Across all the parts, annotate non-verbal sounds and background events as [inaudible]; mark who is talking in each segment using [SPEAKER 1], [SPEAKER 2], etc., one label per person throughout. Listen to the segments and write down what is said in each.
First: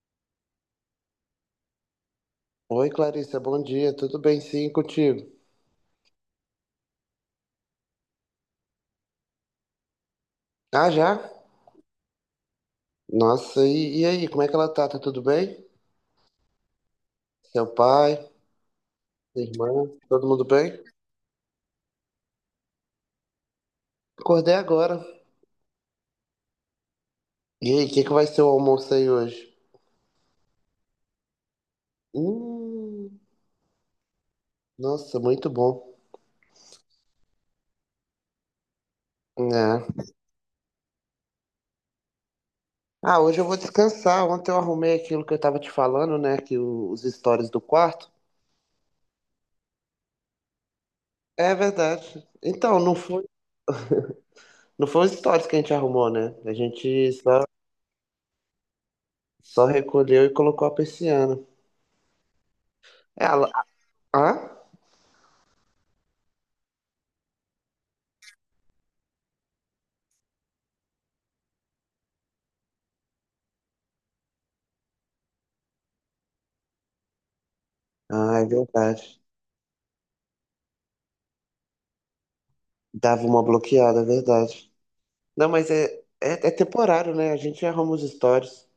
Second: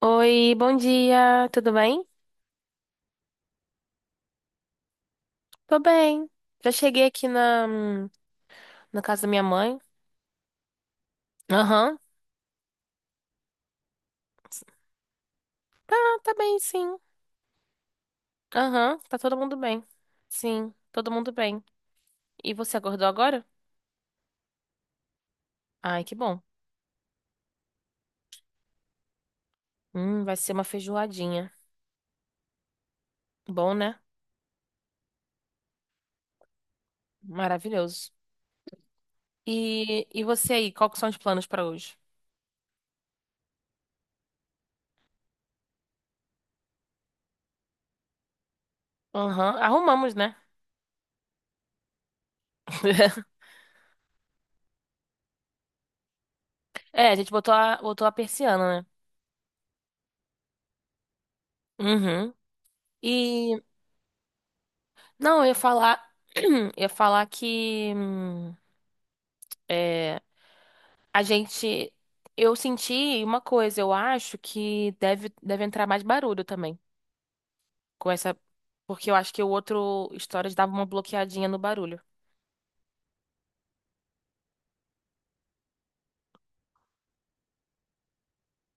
[SPEAKER 1] Oi, bom dia, tudo bem?
[SPEAKER 2] Oi, Clarissa, bom dia. Tudo bem, sim, contigo?
[SPEAKER 1] Tô bem. Já cheguei aqui na casa da minha mãe.
[SPEAKER 2] Ah, já?
[SPEAKER 1] Aham.
[SPEAKER 2] Nossa, e aí, como é que ela tá? Tá tudo bem?
[SPEAKER 1] Ah, tá bem, sim.
[SPEAKER 2] Seu pai,
[SPEAKER 1] Aham, tá todo
[SPEAKER 2] sua
[SPEAKER 1] mundo bem.
[SPEAKER 2] irmã, todo mundo
[SPEAKER 1] Sim,
[SPEAKER 2] bem?
[SPEAKER 1] todo mundo bem. E você acordou agora?
[SPEAKER 2] Acordei agora.
[SPEAKER 1] Ai, que bom.
[SPEAKER 2] E aí, o que que vai ser o almoço aí hoje?
[SPEAKER 1] Vai ser uma feijoadinha.
[SPEAKER 2] Hum,
[SPEAKER 1] Bom, né?
[SPEAKER 2] nossa, muito bom.
[SPEAKER 1] Maravilhoso.
[SPEAKER 2] É.
[SPEAKER 1] E você aí, qual que são os planos pra hoje?
[SPEAKER 2] Ah, hoje eu vou descansar. Ontem eu arrumei aquilo que eu tava te falando, né? Que os stories do quarto.
[SPEAKER 1] Aham, arrumamos, né?
[SPEAKER 2] É verdade. Então, não foi,
[SPEAKER 1] [laughs]
[SPEAKER 2] não foi os stories que a gente arrumou, né? A
[SPEAKER 1] É,
[SPEAKER 2] gente
[SPEAKER 1] a gente
[SPEAKER 2] só,
[SPEAKER 1] botou a persiana, né?
[SPEAKER 2] só recolheu e colocou a persiana.
[SPEAKER 1] Uhum.
[SPEAKER 2] Ela,
[SPEAKER 1] E,
[SPEAKER 2] hã?
[SPEAKER 1] não, eu ia falar, [clears throat] eu ia falar que. É, a gente. Eu senti uma coisa, eu acho que deve entrar mais barulho também. Com essa.
[SPEAKER 2] Ah, é
[SPEAKER 1] Porque eu
[SPEAKER 2] verdade.
[SPEAKER 1] acho que o outro Stories dava uma bloqueadinha no barulho.
[SPEAKER 2] Dava uma bloqueada, é verdade. Não, mas é temporário, né? A gente arruma os stories.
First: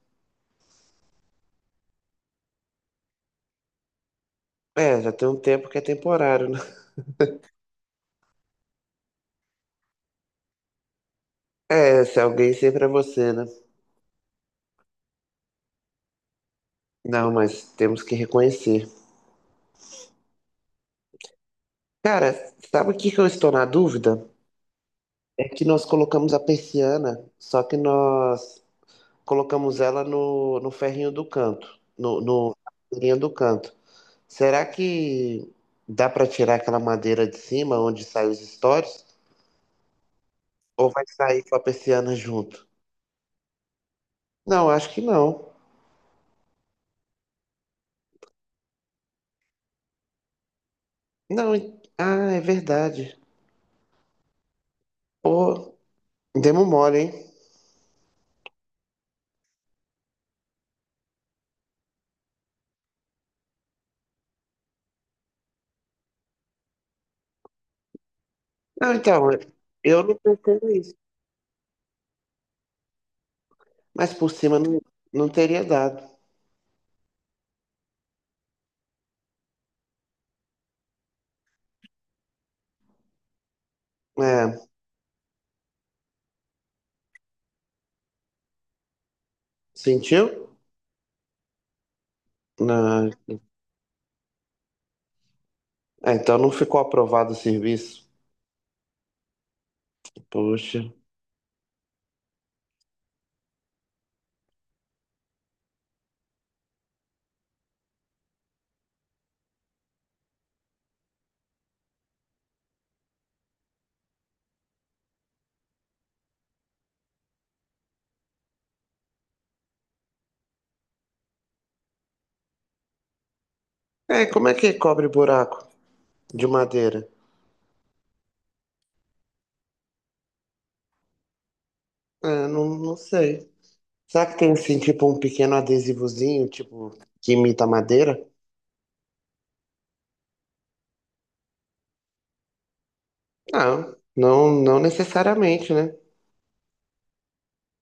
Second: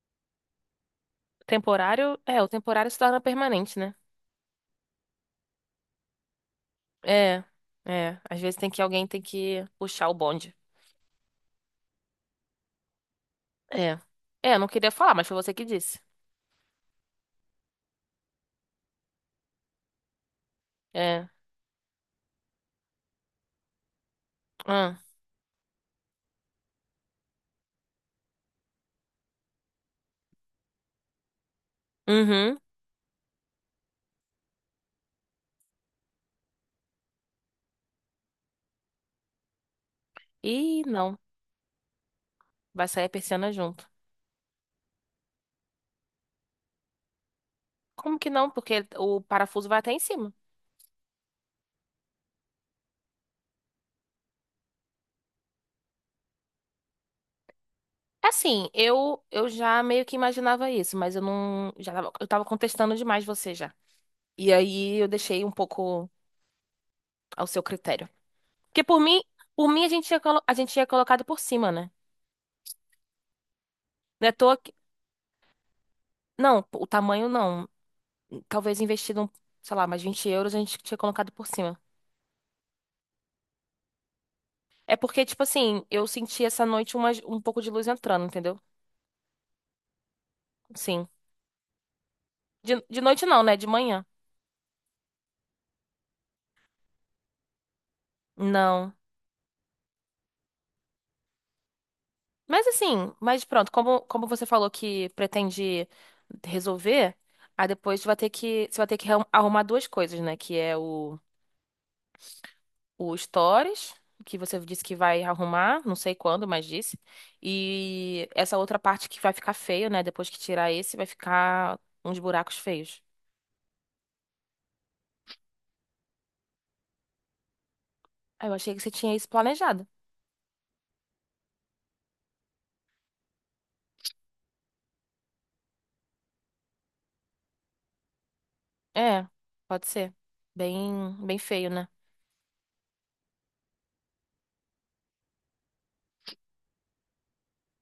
[SPEAKER 1] Temporário. É, o temporário se torna permanente, né?
[SPEAKER 2] É, já tem um tempo que é temporário, né? [laughs]
[SPEAKER 1] É. É. Às vezes tem que alguém tem que puxar o bonde.
[SPEAKER 2] É, se alguém sempre é você, né?
[SPEAKER 1] É. É, eu não queria falar, mas foi você que disse.
[SPEAKER 2] Não, mas temos que reconhecer.
[SPEAKER 1] É.
[SPEAKER 2] Cara, sabe o que que eu estou na dúvida?
[SPEAKER 1] Ah.
[SPEAKER 2] É que nós colocamos a persiana, só que nós colocamos ela no ferrinho do canto, no, no
[SPEAKER 1] Uhum.
[SPEAKER 2] na linha do canto. Será que dá para tirar aquela madeira de cima onde saem os stories?
[SPEAKER 1] Ih,
[SPEAKER 2] Ou vai
[SPEAKER 1] não.
[SPEAKER 2] sair com a persiana junto?
[SPEAKER 1] Vai sair a persiana junto.
[SPEAKER 2] Não, acho que não.
[SPEAKER 1] Como que não? Porque o parafuso vai até em cima.
[SPEAKER 2] Não, ah, é verdade. Pô, demos mole, hein?
[SPEAKER 1] Assim, eu já meio que imaginava isso, mas eu não já tava, eu tava contestando demais você já. E aí eu deixei um pouco ao seu critério. Porque
[SPEAKER 2] Não, então, é,
[SPEAKER 1] por mim
[SPEAKER 2] eu não
[SPEAKER 1] a
[SPEAKER 2] pensei
[SPEAKER 1] gente tinha
[SPEAKER 2] nisso.
[SPEAKER 1] colocado por cima, né?
[SPEAKER 2] Mas
[SPEAKER 1] Não é
[SPEAKER 2] por
[SPEAKER 1] à toa
[SPEAKER 2] cima
[SPEAKER 1] que-
[SPEAKER 2] não, não teria dado.
[SPEAKER 1] não, o tamanho não. Talvez investido, um, sei lá, mais 20 euros a gente tinha colocado por cima.
[SPEAKER 2] É,
[SPEAKER 1] É porque, tipo assim, eu senti essa noite um pouco de luz entrando, entendeu?
[SPEAKER 2] sentiu?
[SPEAKER 1] Sim. De
[SPEAKER 2] Não.
[SPEAKER 1] noite não, né? De manhã.
[SPEAKER 2] É, então não ficou aprovado o serviço.
[SPEAKER 1] Não.
[SPEAKER 2] Poxa.
[SPEAKER 1] Mas assim, mas pronto, como você falou que pretende resolver, aí depois você vai ter que arrumar duas coisas, né? Que é o Stories, que você disse que vai arrumar, não sei quando, mas disse. E essa outra parte que vai ficar feio, né? Depois que tirar esse, vai ficar uns buracos feios.
[SPEAKER 2] É, como é que cobre buraco de madeira?
[SPEAKER 1] Ah, eu achei que você tinha isso planejado.
[SPEAKER 2] É, não, não sei. Será que tem assim, tipo, um pequeno adesivozinho, tipo, que imita madeira?
[SPEAKER 1] É, pode ser. Bem, bem feio, né?
[SPEAKER 2] Não, não, não necessariamente, né?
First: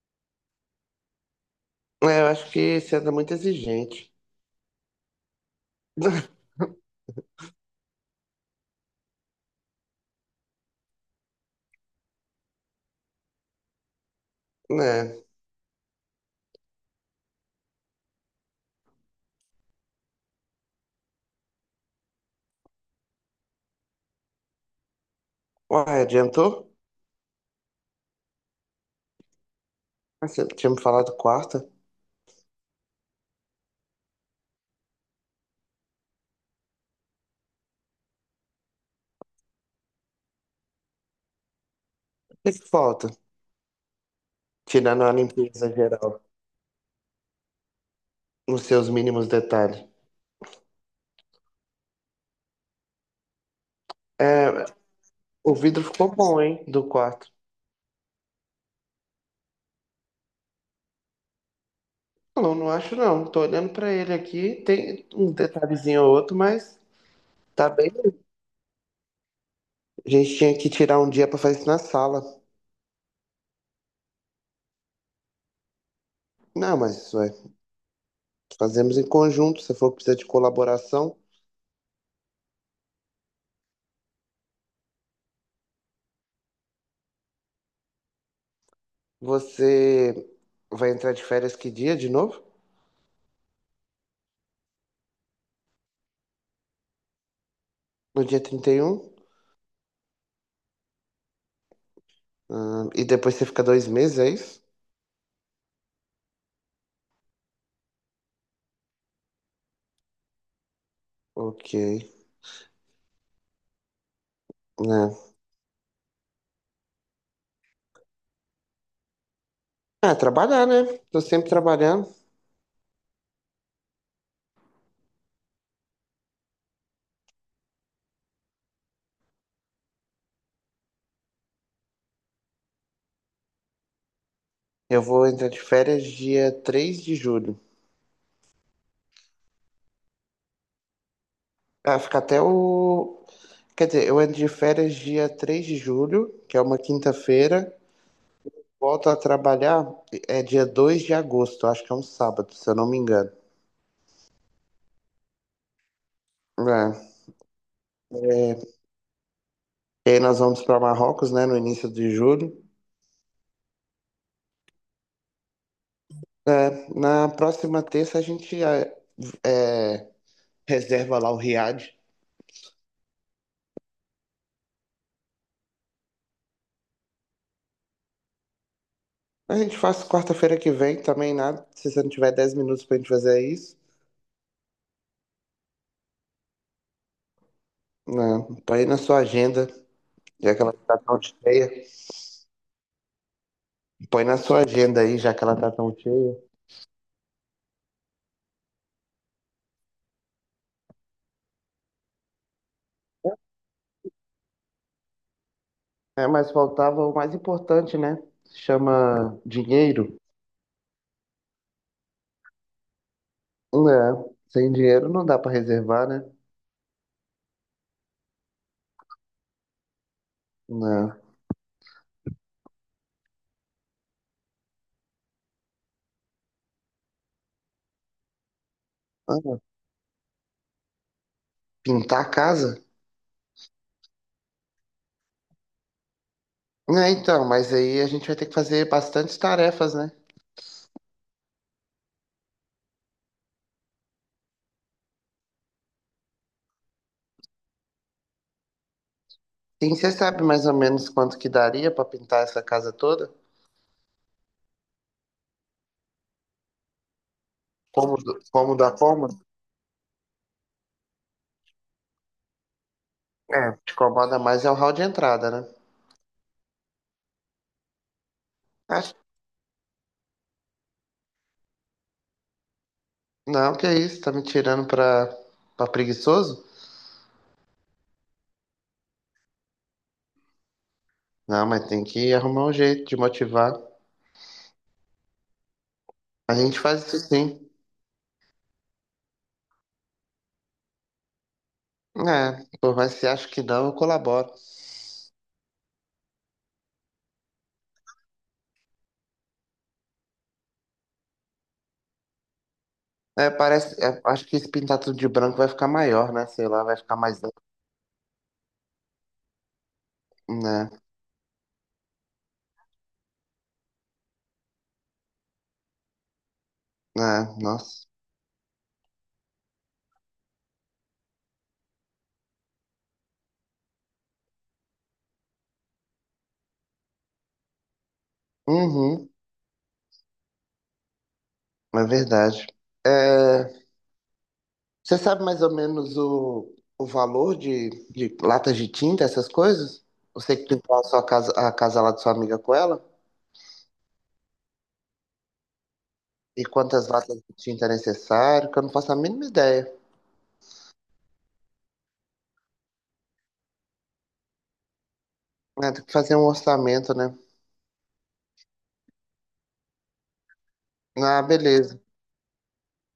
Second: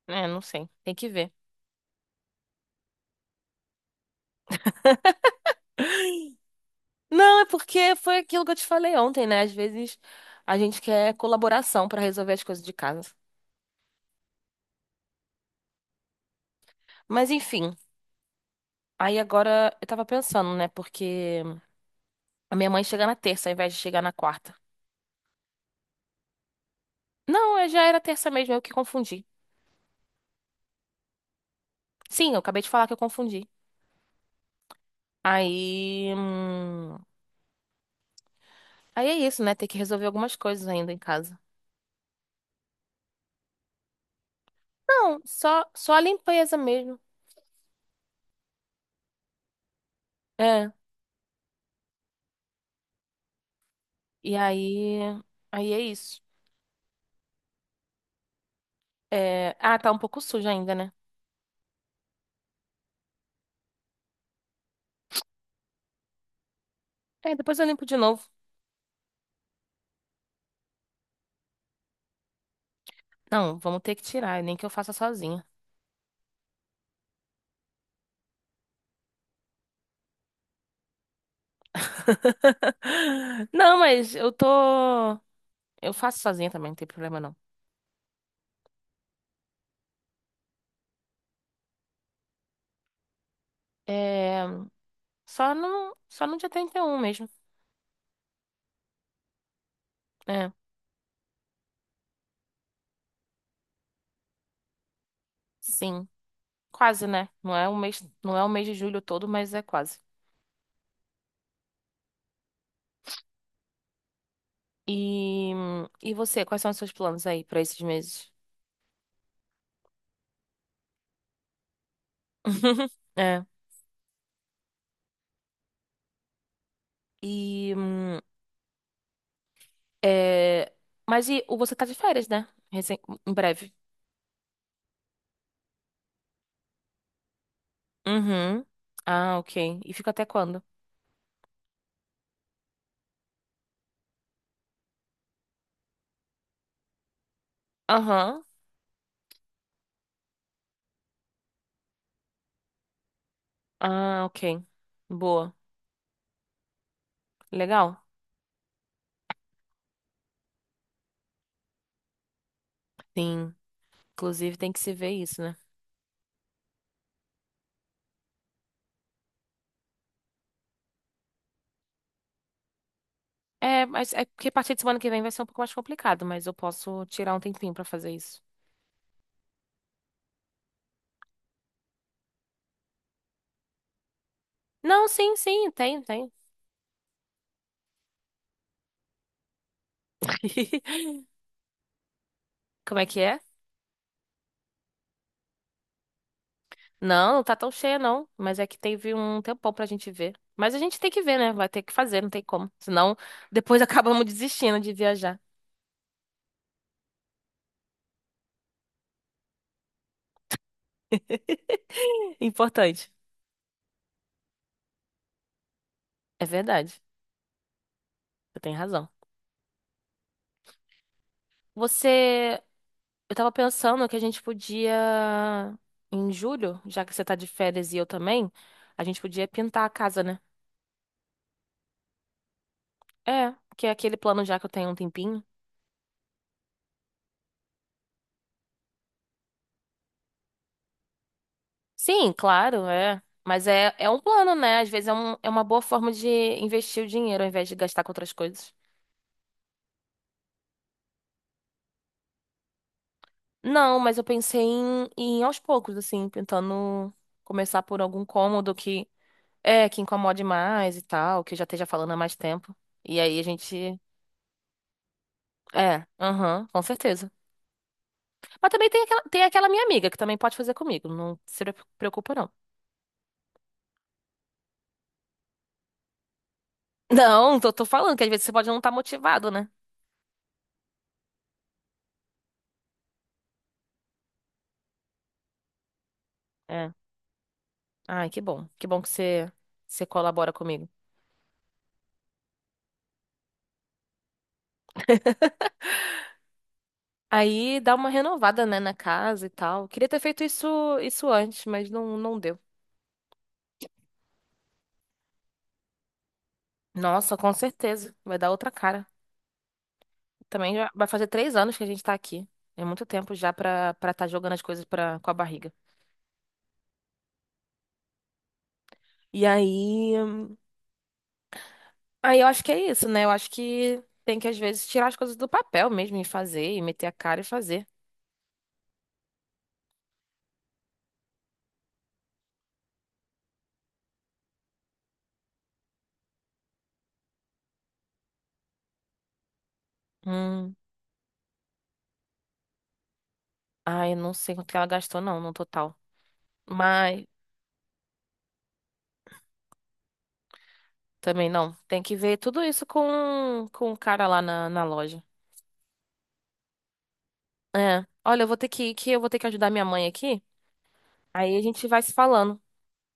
[SPEAKER 1] É, não sei. Tem que ver.
[SPEAKER 2] É, eu acho que você anda muito exigente. [laughs]
[SPEAKER 1] Não, é porque foi aquilo que eu te falei ontem, né? Às vezes a gente quer colaboração pra resolver as coisas de casa.
[SPEAKER 2] Né?
[SPEAKER 1] Mas enfim, aí agora eu tava pensando, né? Porque a minha mãe chega na terça ao invés de chegar na quarta.
[SPEAKER 2] Uai, adiantou?
[SPEAKER 1] Não, é- já era terça mesmo, eu que confundi.
[SPEAKER 2] Ah, você tinha me falado quarta? O
[SPEAKER 1] Sim, eu acabei de falar que eu confundi. Aí, hum, Aí é isso, né? Ter que resolver algumas coisas ainda em casa.
[SPEAKER 2] que que falta? Tirando a
[SPEAKER 1] Não,
[SPEAKER 2] limpeza
[SPEAKER 1] só a
[SPEAKER 2] geral,
[SPEAKER 1] limpeza mesmo.
[SPEAKER 2] nos seus mínimos detalhes.
[SPEAKER 1] É. E
[SPEAKER 2] É,
[SPEAKER 1] aí,
[SPEAKER 2] o
[SPEAKER 1] aí é
[SPEAKER 2] vidro ficou
[SPEAKER 1] isso.
[SPEAKER 2] bom, hein, do quarto.
[SPEAKER 1] É, ah, tá um pouco sujo ainda, né?
[SPEAKER 2] Não, não acho não. Tô olhando pra ele aqui, tem um detalhezinho ou outro, mas
[SPEAKER 1] É, depois eu
[SPEAKER 2] tá
[SPEAKER 1] limpo
[SPEAKER 2] bem.
[SPEAKER 1] de novo.
[SPEAKER 2] A gente tinha que tirar um dia pra fazer isso na sala.
[SPEAKER 1] Não, vamos ter que tirar, nem que eu faça sozinha.
[SPEAKER 2] Não, mas ué, fazemos em conjunto. Se for precisar de colaboração,
[SPEAKER 1] [laughs] Não, mas eu tô. Eu faço sozinha também, não tem problema não.
[SPEAKER 2] você vai entrar de férias que dia de novo?
[SPEAKER 1] É. Só no dia 31 mesmo.
[SPEAKER 2] No dia 31.
[SPEAKER 1] É,
[SPEAKER 2] E depois você fica 2 meses, é isso?
[SPEAKER 1] sim. Quase, né? Não é o mês de julho todo, mas é quase.
[SPEAKER 2] Ok. Né?
[SPEAKER 1] E, e você, quais são os seus planos aí pra esses meses?
[SPEAKER 2] Ah, trabalhar, né? Tô sempre trabalhando.
[SPEAKER 1] [laughs] É. E. É... Mas e o você tá de férias, né? Recen- Em breve.
[SPEAKER 2] Eu vou entrar de férias dia 3 de julho.
[SPEAKER 1] Uhum. Ah, ok. E fica até quando?
[SPEAKER 2] Ah, fica até o. Quer dizer, eu entro de férias dia 3 de julho, que é uma quinta-feira.
[SPEAKER 1] Aham.
[SPEAKER 2] Volto a trabalhar é dia 2 de agosto, acho que é um sábado, se eu não me engano.
[SPEAKER 1] Ah, ok. Boa.
[SPEAKER 2] É,
[SPEAKER 1] Legal.
[SPEAKER 2] é, e aí nós vamos para Marrocos, né, no início de julho.
[SPEAKER 1] Sim. Inclusive tem que se ver isso, né?
[SPEAKER 2] É, na próxima terça a gente é, reserva lá o Riad.
[SPEAKER 1] É, mas é porque a partir de semana que vem vai ser um pouco mais complicado, mas eu posso tirar um tempinho pra fazer isso.
[SPEAKER 2] A gente faz quarta-feira que vem também, nada. Se você não tiver 10 minutos pra gente fazer isso,
[SPEAKER 1] Não, sim, sim, tem, tem.
[SPEAKER 2] né? Põe na sua agenda, já que ela tá tão
[SPEAKER 1] [laughs]
[SPEAKER 2] cheia.
[SPEAKER 1] Como é que é?
[SPEAKER 2] Põe na sua agenda aí, já que ela tá tão cheia.
[SPEAKER 1] Não, não tá tão cheia, não. Mas é que teve um tempão pra gente ver. Mas a gente tem que ver, né? Vai ter que fazer, não tem como. Senão, depois [laughs] acabamos desistindo de viajar.
[SPEAKER 2] É, mas faltava o mais importante, né? Se chama dinheiro.
[SPEAKER 1] [laughs] Importante.
[SPEAKER 2] Não. Sem dinheiro não dá pra reservar, né?
[SPEAKER 1] É verdade. Você tem razão.
[SPEAKER 2] Não.
[SPEAKER 1] Você Eu tava pensando que a gente podia, em julho, já que você tá de férias e eu também, a gente podia
[SPEAKER 2] Ah,
[SPEAKER 1] pintar a casa, né?
[SPEAKER 2] pintar a casa?
[SPEAKER 1] É, que é aquele plano já que eu tenho há um tempinho.
[SPEAKER 2] É, então, mas aí a gente vai ter que fazer bastantes tarefas, né?
[SPEAKER 1] Sim, claro, é. Mas é, é um plano, né? Às vezes é uma boa forma de investir o dinheiro ao invés de gastar com outras coisas.
[SPEAKER 2] Sim, você sabe mais ou menos quanto que daria pra pintar essa casa toda?
[SPEAKER 1] Não, mas eu pensei em aos poucos, assim, pintando, começar por algum
[SPEAKER 2] Cômodo,
[SPEAKER 1] cômodo
[SPEAKER 2] como da
[SPEAKER 1] que
[SPEAKER 2] forma?
[SPEAKER 1] é, que incomode mais e tal, que eu já esteja falando há mais tempo. E aí a
[SPEAKER 2] É, o que te
[SPEAKER 1] gente.
[SPEAKER 2] incomoda mais é o hall de entrada, né?
[SPEAKER 1] É, aham, com certeza. Mas também
[SPEAKER 2] Acho-
[SPEAKER 1] tem aquela minha amiga que também pode fazer comigo. Não se preocupa, não.
[SPEAKER 2] Não, que é isso, tá me tirando pra, pra preguiçoso?
[SPEAKER 1] [laughs] Não, tô falando que às vezes você pode não estar motivado, né?
[SPEAKER 2] Não, mas tem que arrumar um jeito de motivar. A gente
[SPEAKER 1] É.
[SPEAKER 2] faz isso sim.
[SPEAKER 1] Ai, que bom. Que bom que você, você colabora comigo.
[SPEAKER 2] É, por mais que você ache que não, eu colaboro.
[SPEAKER 1] Aí dá uma renovada, né, na casa e tal. Queria ter feito isso antes, mas não, não deu.
[SPEAKER 2] É, parece, é, acho que esse pintar tudo de branco vai ficar maior, né? Sei lá, vai ficar
[SPEAKER 1] Nossa,
[SPEAKER 2] mais. Né,
[SPEAKER 1] com certeza. Vai dar outra cara. Também já
[SPEAKER 2] né,
[SPEAKER 1] vai fazer 3 anos que a gente tá aqui. É muito tempo já pra estar jogando as coisas pra, com a barriga.
[SPEAKER 2] é, nossa.
[SPEAKER 1] E aí. Aí eu acho que é isso, né? Eu acho que tem que, às vezes, tirar as coisas do papel mesmo e fazer, e meter a cara e fazer.
[SPEAKER 2] Uhum, é verdade. É, você sabe mais ou menos o valor de latas de tinta, essas coisas? Você que
[SPEAKER 1] Hum.
[SPEAKER 2] pintou a sua casa, a casa lá de sua amiga com ela?
[SPEAKER 1] Ai, eu não sei quanto que ela gastou, não, no total.
[SPEAKER 2] E quantas
[SPEAKER 1] Mas
[SPEAKER 2] latas de tinta é necessário? Que eu não faço a mínima ideia.
[SPEAKER 1] também não. Tem que ver tudo isso com o cara lá na loja.
[SPEAKER 2] É, tem que fazer um orçamento, né?
[SPEAKER 1] É. Olha, eu vou ter que ir, que eu vou ter que ajudar minha mãe aqui.
[SPEAKER 2] Ah,
[SPEAKER 1] Aí a gente
[SPEAKER 2] beleza.
[SPEAKER 1] vai se falando.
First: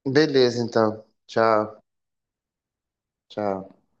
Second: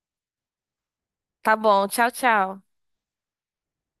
[SPEAKER 2] Beleza, então.
[SPEAKER 1] Tá
[SPEAKER 2] Tchau,
[SPEAKER 1] bom, tchau, tchau.
[SPEAKER 2] tchau.